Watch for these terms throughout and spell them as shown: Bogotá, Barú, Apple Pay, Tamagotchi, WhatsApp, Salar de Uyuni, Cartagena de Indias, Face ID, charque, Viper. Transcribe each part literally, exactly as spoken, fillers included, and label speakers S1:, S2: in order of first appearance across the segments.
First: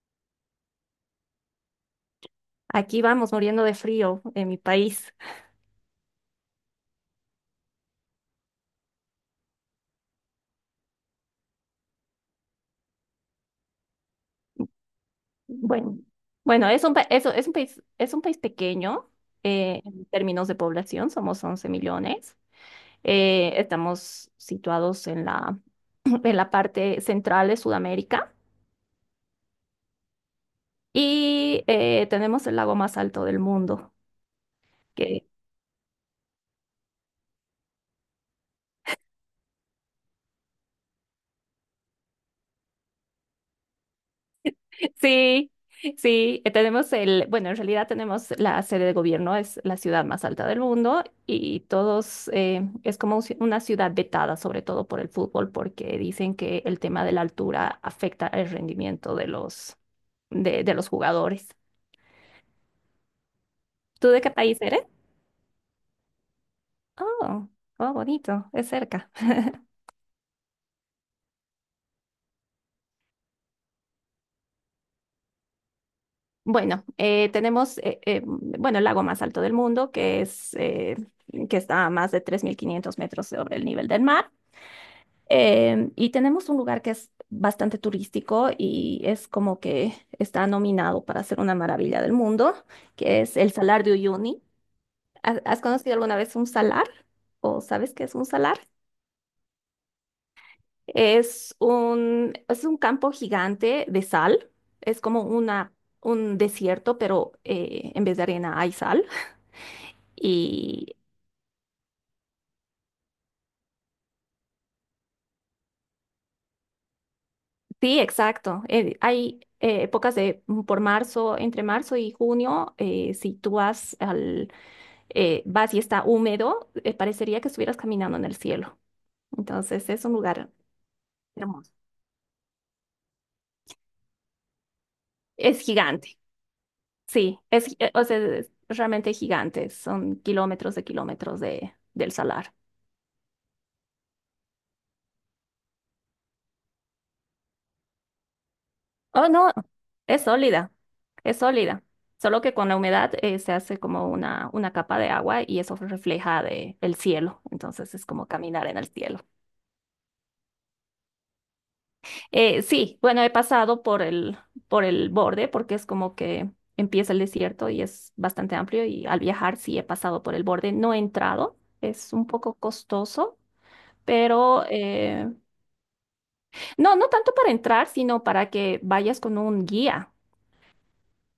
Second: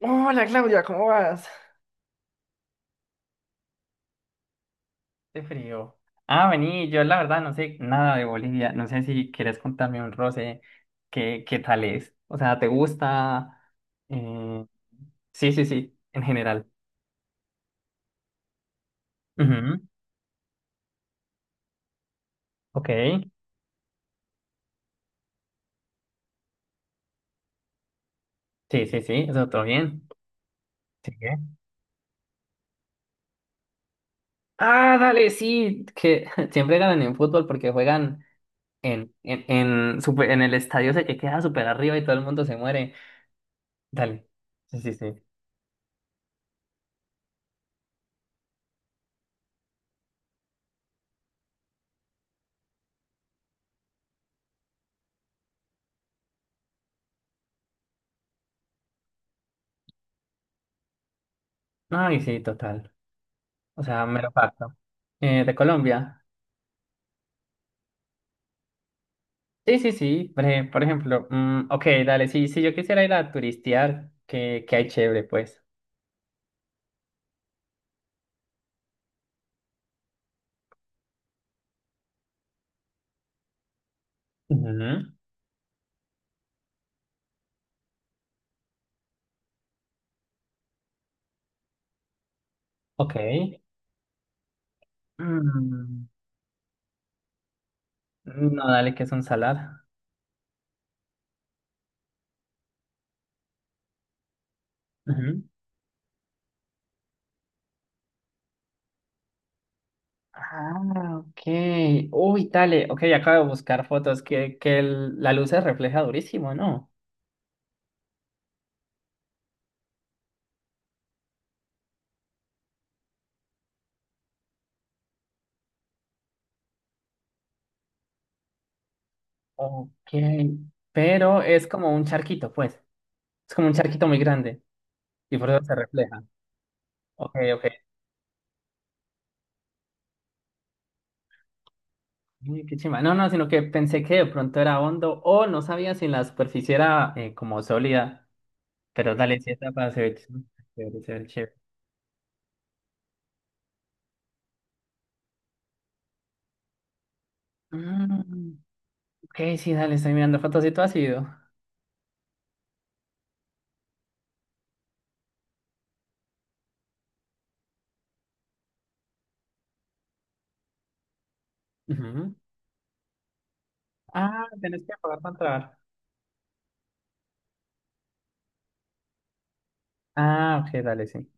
S1: Hola Claudia, ¿cómo vas?
S2: Aquí vamos muriendo de frío en mi país.
S1: Qué frío. Ah, vení, yo la verdad no sé nada de Bolivia. No sé si quieres contarme un roce. ¿Qué, qué tal es? O sea, ¿te gusta? Eh, sí, sí, sí,
S2: Bueno,
S1: en general.
S2: bueno, es un, pa- eso, es un país, es un país pequeño
S1: Ujú.
S2: eh, en términos de población, somos once millones.
S1: Ok.
S2: Eh, estamos situados en la, en la parte central de Sudamérica
S1: Sí, sí, sí, eso todo bien. Sigue.
S2: y eh, tenemos el lago más alto del mundo,
S1: Ah,
S2: que
S1: dale, sí, que siempre ganan en fútbol porque juegan en, en, en, super- en el estadio ese que queda súper arriba y todo el mundo se muere. Dale. Sí, sí, sí.
S2: sí, sí, eh, tenemos el, bueno, en realidad tenemos la sede de gobierno, es la ciudad más alta del mundo y todos, eh, es como un ci- una ciudad vetada, sobre todo por el fútbol, porque dicen que el tema de la altura afecta el rendimiento de los, de, de los jugadores.
S1: Ay, sí, total. O sea,
S2: ¿Tú de qué
S1: mero
S2: país
S1: facto.
S2: eres?
S1: Eh, de Colombia.
S2: Oh, oh, bonito, es cerca.
S1: Sí, sí, sí. Por ej- por ejemplo, mm, ok, dale, sí, sí, yo quisiera ir a turistear, que, que hay chévere, pues.
S2: Bueno, eh, tenemos, eh, eh, bueno, el lago más alto del mundo, que es, eh, que está a más de tres mil quinientos metros sobre el nivel del mar.
S1: Ujú.
S2: Em, y tenemos un lugar que es bastante turístico y es como que está nominado para ser una maravilla del mundo,
S1: Ok.
S2: que es el Salar de Uyuni. ¿Ha- ¿Has conocido
S1: Mm,
S2: alguna vez un salar? ¿O sabes qué es un salar?
S1: no, dale, que es un salar.
S2: Es un, es un campo gigante de sal. Es como
S1: Ujú.
S2: una, un desierto, pero eh, en vez de arena hay sal.
S1: Ah,
S2: Y
S1: ok. Uy, dale, ok, acabo de buscar fotos que, que el- la luz se refleja durísimo, ¿no?
S2: sí, exacto. eh, hay eh, épocas de, por marzo, entre marzo y junio, eh, si tú vas al eh, vas y está húmedo, eh, parecería que estuvieras caminando en el cielo. Entonces es
S1: Ok.
S2: un lugar
S1: Pero es
S2: hermoso.
S1: como un charquito, pues. Es como un charquito muy grande y por
S2: Es
S1: eso se
S2: gigante,
S1: refleja. Ok,
S2: sí,
S1: ok.
S2: es, gi- eh, o sea, es realmente gigante. Son kilómetros de kilómetros de, del salar.
S1: Uy, qué chimba. No, no, sino que pensé que de pronto era hondo o no sabía si la superficie era eh, como sólida. Pero
S2: Oh,
S1: dale, sí
S2: no,
S1: está para ser
S2: es sólida,
S1: chévere, se ve
S2: es
S1: chévere.
S2: sólida. Solo que con la humedad eh, se hace como una, una capa de agua y eso refleja de, el cielo. Entonces es como
S1: Mm,
S2: caminar en el cielo.
S1: ok, sí, dale, estoy mirando fotos y todo ha sido.
S2: Eh, sí, bueno, he pasado por el, por el borde porque es como que empieza el desierto y es bastante amplio y al viajar sí he pasado por el borde, no he entrado, es un
S1: Ujú.
S2: poco costoso,
S1: Ah,
S2: pero
S1: tenés que pagar
S2: eh,
S1: para entrar.
S2: no, no tanto para entrar, sino para que vayas con un guía,
S1: Ah, ok, dale, sí.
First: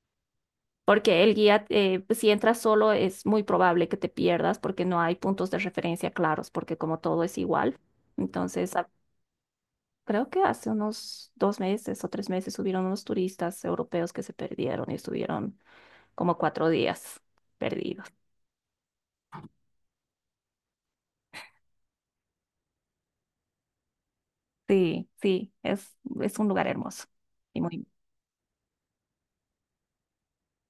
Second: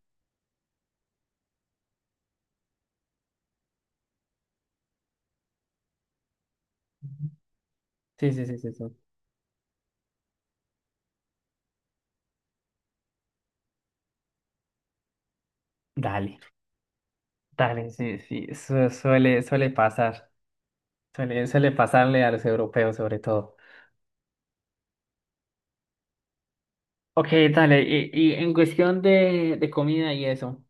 S2: porque el guía, eh, si entras solo es muy probable que te pierdas porque no hay puntos de referencia claros, porque como todo
S1: Ujú.
S2: es igual,
S1: Sí, sí, sí, sí,
S2: entonces
S1: sí.
S2: creo que hace unos dos meses o tres meses subieron unos turistas europeos que se perdieron y estuvieron como
S1: Dale,
S2: cuatro días
S1: dale,
S2: perdidos.
S1: sí, sí. su- suele, suele pasar. Suele, suele pasarle a los europeos sobre todo.
S2: Sí, sí, es, es un lugar hermoso
S1: Ok,
S2: y
S1: dale.
S2: muy...
S1: Y, y en cuestión de, de comida y eso.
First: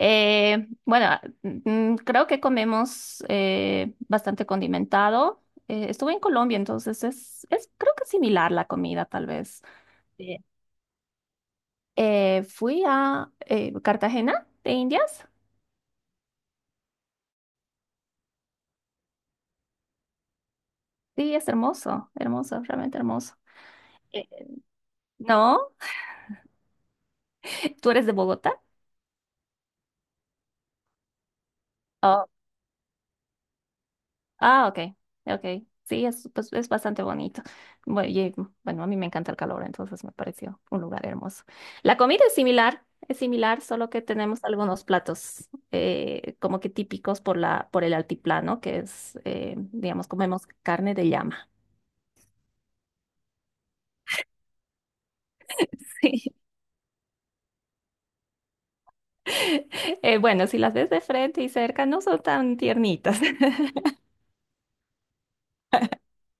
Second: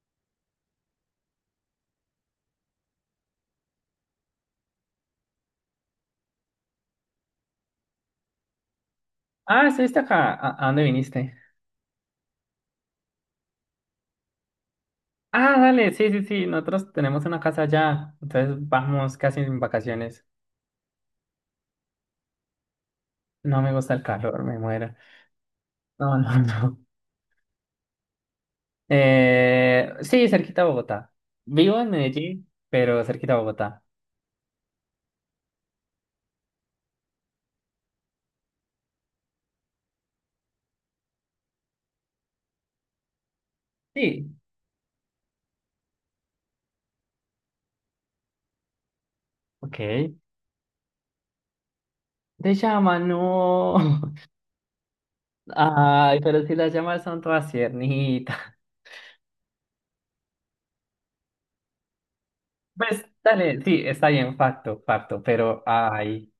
S2: Eh, bueno, ah, mm, creo que comemos eh, bastante condimentado. Eh, estuve en Colombia, entonces es, es creo que similar la comida, tal vez.
S1: Ah, estuviste acá.
S2: Sí.
S1: ¿A, a dónde viniste?
S2: Eh, fui a eh, Cartagena de Indias.
S1: Ah, dale, sí, sí, sí, nosotros tenemos una casa allá, entonces vamos casi en vacaciones.
S2: Sí, es hermoso, hermoso, realmente hermoso.
S1: No me gusta el
S2: Eh,
S1: calor, me muero.
S2: ¿No?
S1: No, no, no.
S2: ¿Tú eres de Bogotá?
S1: Eh, sí, cerquita a Bogotá. Vivo en
S2: Oh,
S1: Medellín, pero cerquita a Bogotá.
S2: ah, ok, ok. Sí, es, pues, es bastante bonito. Bueno, y, bueno, a mí me encanta el calor, entonces me pareció un lugar hermoso. La comida es similar, es similar, solo que
S1: Sí,
S2: tenemos algunos platos eh, como que típicos por la, por el altiplano, que es, eh,
S1: ok.
S2: digamos, comemos carne de llama.
S1: De llama, no. Ay, pero si las llamas son todas tiernitas.
S2: Sí. Eh, bueno, si las ves de frente y cerca, no son tan
S1: Pues,
S2: tiernitas.
S1: dale, sí, está bien, facto, facto, pero, ay.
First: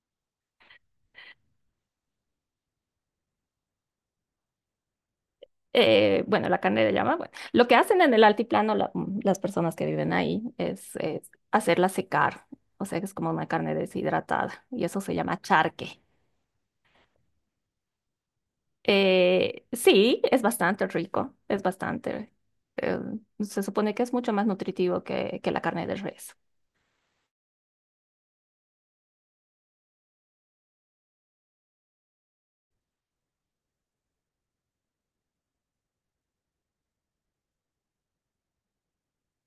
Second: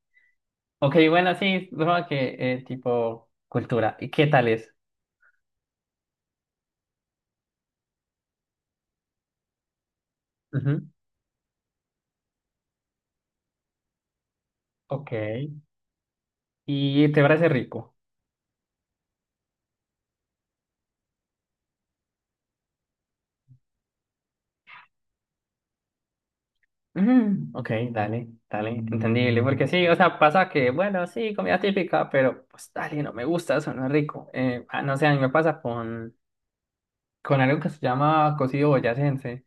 S1: Ok, bueno, sí, supongo que eh, tipo cultura. ¿Y qué tal es?
S2: eh, Bueno, la carne de llama, bueno, lo que hacen en el altiplano la- mm, las personas que viven ahí
S1: Ujú.
S2: es, es hacerla secar, o sea, que es como una carne deshidratada y eso
S1: Ok.
S2: se llama charque.
S1: Y te parece rico.
S2: Eh, sí, es bastante rico, es bastante, eh, se supone que es mucho más nutritivo que, que la carne de res.
S1: Ujú, ok, dale, dale, entendible. Porque sí, o sea, pasa que, bueno, sí, comida típica, pero pues dale, no me gusta, eso no es rico. Eh, ah, no sé, a mí me pasa con, con algo que se llama cocido boyacense.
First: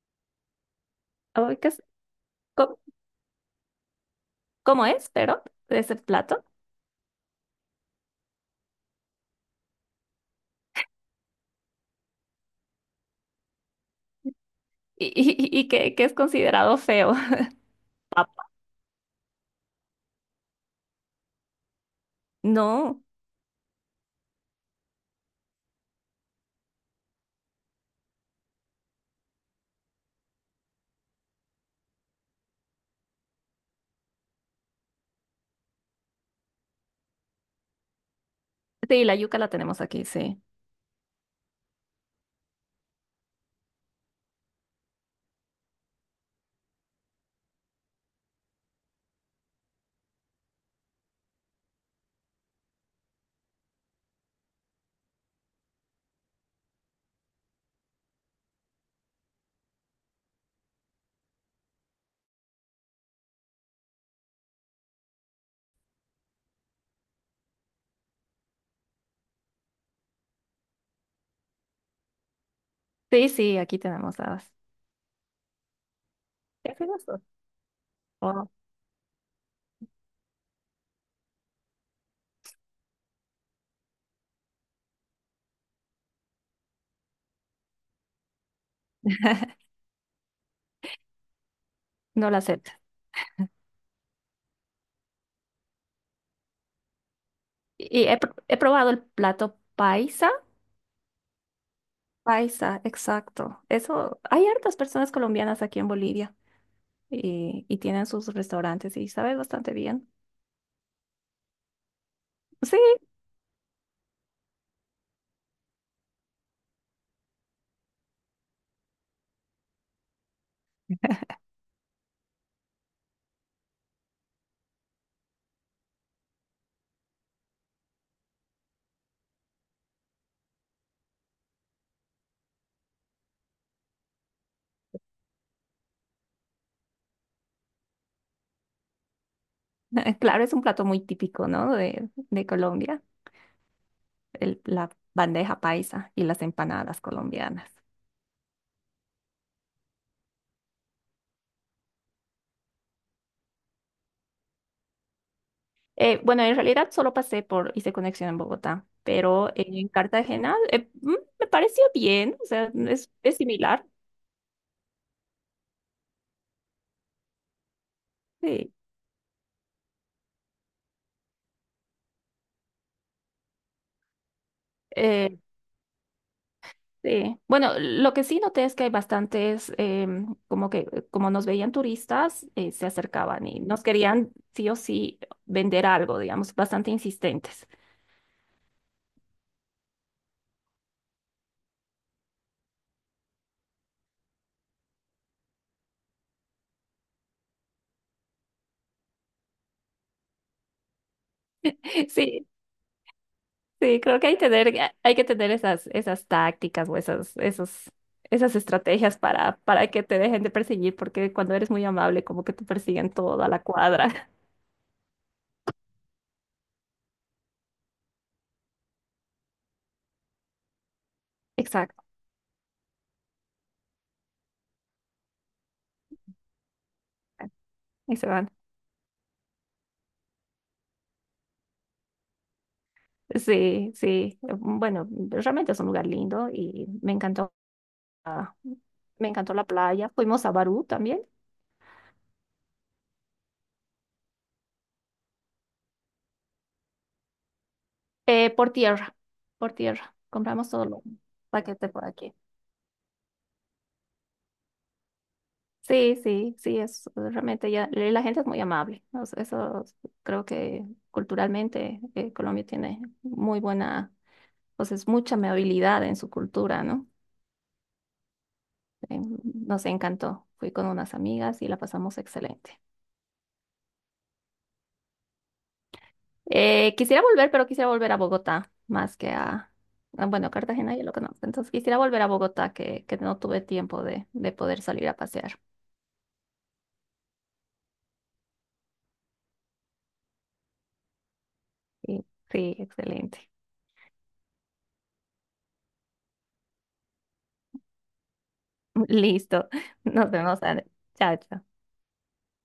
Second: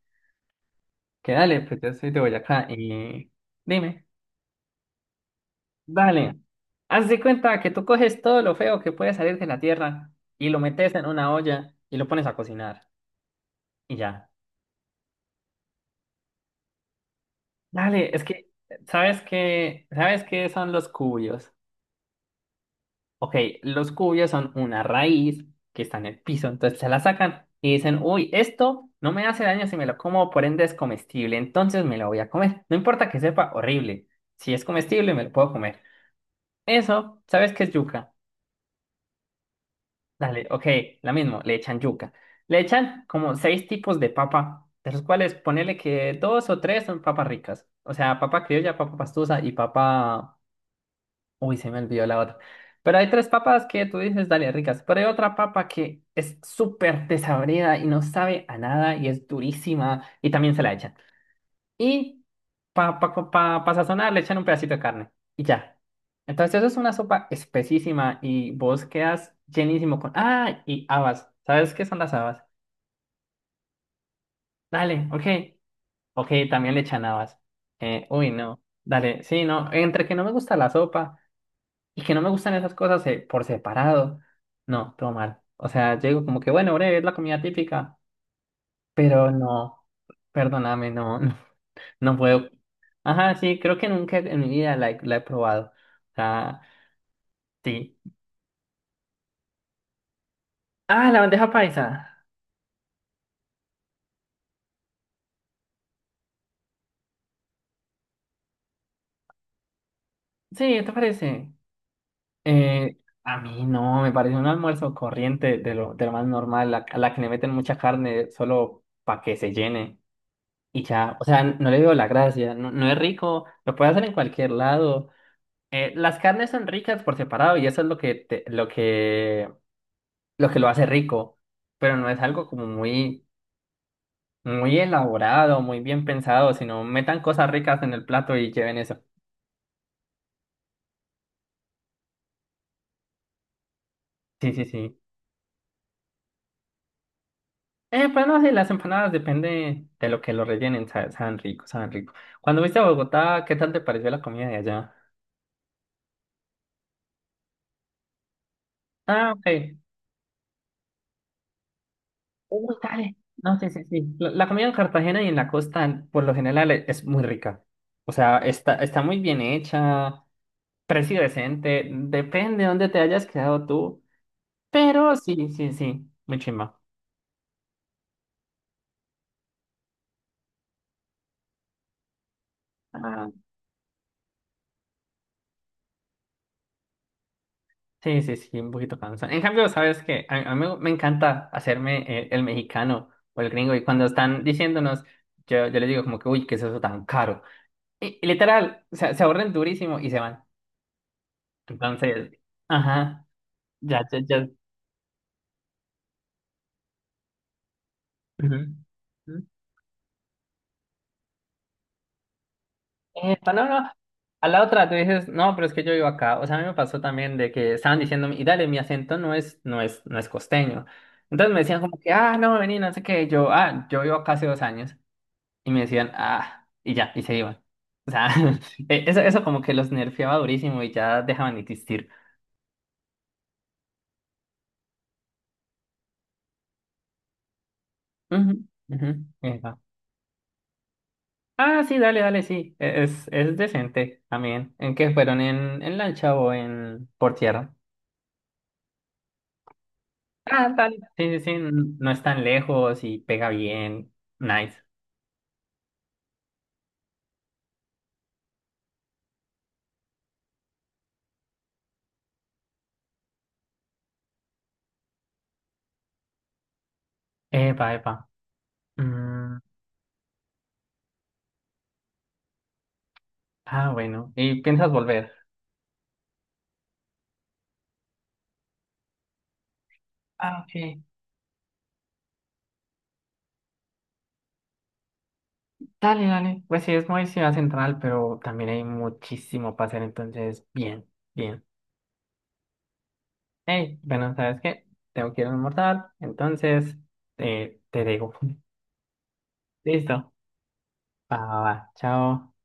S1: Que
S2: Ay,
S1: dale,
S2: ¿qué
S1: pues
S2: es?
S1: yo soy de Boyacá
S2: ¿Cómo,
S1: y dime,
S2: cómo es, pero, ese
S1: dale,
S2: plato?
S1: haz de cuenta que tú coges todo lo feo que puede salir de la tierra y lo metes en una olla y lo pones a cocinar y ya.
S2: Y, y, y que, que es considerado feo.
S1: Dale, es
S2: Papa.
S1: que, ¿sabes qué? ¿Sabes qué son los cubios?
S2: No,
S1: Ok, los cubios son una raíz que está en el piso, entonces se la sacan y dicen, uy, esto no me hace daño si me lo como, por ende es comestible, entonces me lo voy a comer. No importa que sepa horrible, si es comestible me lo puedo comer. Eso, ¿sabes qué es yuca?
S2: sí, la yuca la tenemos aquí, sí.
S1: Dale, ok, la mismo, le echan yuca. Le echan como seis tipos de papa, de los cuales ponele que dos o tres son papas ricas, o sea, papa criolla, papa pastusa y papa... Uy, se me olvidó la otra. Pero hay tres papas que tú dices, dale, ricas. Pero hay otra papa que es súper desabrida y no sabe a nada y es durísima y también se la echan. Y para pa, pa, pa- pa sazonar le echan un pedacito de carne y ya. Entonces eso es una sopa espesísima y vos quedas llenísimo con... Ah, y habas. ¿Sabes qué son las habas?
S2: Sí, sí, aquí tenemos
S1: Dale, ok. Ok, también le echan
S2: las.
S1: habas. Eh, uy,
S2: Oh,
S1: no. Dale, sí, no. Entre que no me gusta la sopa y que no me gustan esas cosas eh, por separado, no, todo mal. O sea, yo digo como que, bueno, breve, es la comida típica, pero no, perdóname, no, no, no
S2: no la
S1: puedo.
S2: acepta.
S1: Ajá, sí, creo que nunca en mi vida la he, la he probado. O sea, sí.
S2: Y he, pr- he probado el plato paisa.
S1: Ah, la bandeja paisa.
S2: Paisa, exacto. Eso, hay hartas personas colombianas aquí en Bolivia y, y tienen sus restaurantes y sabe bastante bien.
S1: Sí, ¿te parece?
S2: Sí,
S1: Eh, a mí no, me parece un almuerzo corriente de lo, de lo más normal, la- a la que le meten mucha carne solo para que se llene. Y ya, o sea, no le veo la gracia, no, no es rico, lo puedes hacer en cualquier lado. Eh, las carnes son ricas por separado y eso es lo que te- lo que lo que lo hace rico, pero no es algo como muy muy elaborado, muy bien pensado, sino metan cosas ricas en el plato y lleven eso.
S2: claro, es un plato muy típico, ¿no? De, de Colombia,
S1: Sí,
S2: el-
S1: sí,
S2: la
S1: sí.
S2: bandeja paisa y las empanadas colombianas.
S1: Eh, pues no, sí, las empanadas depende de lo que lo rellenen, sa- saben rico, saben rico. Cuando viste a Bogotá, ¿qué tal te pareció la comida de allá?
S2: Eh, bueno, en realidad solo pasé por, hice conexión en Bogotá,
S1: Ah, ok.
S2: pero en Cartagena eh, mm, me pareció bien, o sea,
S1: Uy,
S2: es,
S1: dale.
S2: es
S1: No, sí, sí,
S2: similar.
S1: sí. La, la comida en Cartagena y en la costa, por lo general, e- es muy rica. O sea,
S2: Sí.
S1: está, está muy bien hecha. Precio decente, depende de dónde te hayas quedado tú, pero
S2: Eh,
S1: sí, sí, sí, muy chimba.
S2: Sí. Bueno, lo que sí noté es que hay bastantes, em, como que eh, como nos veían turistas, eh, se
S1: Ah,
S2: acercaban y nos querían sí o sí vender algo, digamos, bastante insistentes.
S1: sí, sí, sí, un poquito cansado. En cambio, sabes que a, a mí me encanta hacerme eh, el, mexicano o el gringo y cuando están diciéndonos, yo, yo les digo como que, uy, ¿qué es eso tan caro? Y, y literal, se, se ahorren durísimo y se van. Entonces,
S2: Sí,
S1: ajá,
S2: sí,
S1: ya,
S2: creo
S1: ya,
S2: que hay,
S1: ya.
S2: tener, hay que tener esas, esas tácticas o esas, esos, esas estrategias
S1: Ujú.
S2: para, para que te dejen de perseguir, porque cuando eres muy amable, como que te persiguen toda
S1: Epa,
S2: la
S1: no, no.
S2: cuadra.
S1: A la otra tú dices, no, pero es que yo vivo acá. O sea, a mí me pasó también de que estaban diciéndome, y dale, mi acento no es, no es, no es costeño. Entonces me decían como
S2: Exacto,
S1: que, ah, no, vení, no sé qué. Y yo, ah, yo vivo acá hace dos años. Y me decían, ah, y ya, y se iban. O
S2: y se
S1: sea,
S2: van.
S1: eh, eso, eso como que los nerfeaba durísimo y ya dejaban de existir.
S2: Sí, sí. em, Bueno, realmente es un lugar lindo y me encantó.
S1: Ujú,
S2: Ah,
S1: ujú,
S2: me encantó la
S1: epa.
S2: playa. Fuimos a Barú también.
S1: Ah, sí, dale, dale, sí. E- Es, es decente también. ¿En qué fueron? ¿En, en lancha o en por tierra?
S2: Eh, por tierra, por tierra.
S1: Ah,
S2: Compramos todo
S1: dale.
S2: lo
S1: Sí, sí, sí,
S2: paquete
S1: n-
S2: por
S1: no es
S2: aquí.
S1: tan lejos y pega bien. Nice.
S2: Sí, sí, sí, es realmente ya, la gente es muy amable. O sea, eso, es- creo que culturalmente eh, Colombia tiene muy buena, pues es mucha amabilidad en su cultura, ¿no?
S1: Epa, epa.
S2: Eh,
S1: Mm,
S2: nos encantó. Fui con unas amigas y la pasamos excelente.
S1: ah, bueno. ¿Y piensas volver?
S2: Eh, quisiera volver, pero quisiera volver a Bogotá más que a, a, bueno,
S1: Ah,
S2: Cartagena
S1: ok.
S2: ya lo conozco. Entonces quisiera volver a Bogotá que, que no tuve tiempo de, de poder salir a pasear.
S1: Dale, dale. Pues sí, es muy ciudad central, pero también hay muchísimo para hacer, entonces, bien, bien.
S2: Sí, sí, excelente.
S1: Hey, bueno, ¿sabes qué? Tengo que ir a almorzar, entonces, eh, te digo.
S2: Listo.
S1: Listo.
S2: Nos vemos, Ana.
S1: Va,
S2: Chao,
S1: va,
S2: chao.
S1: va. Chao.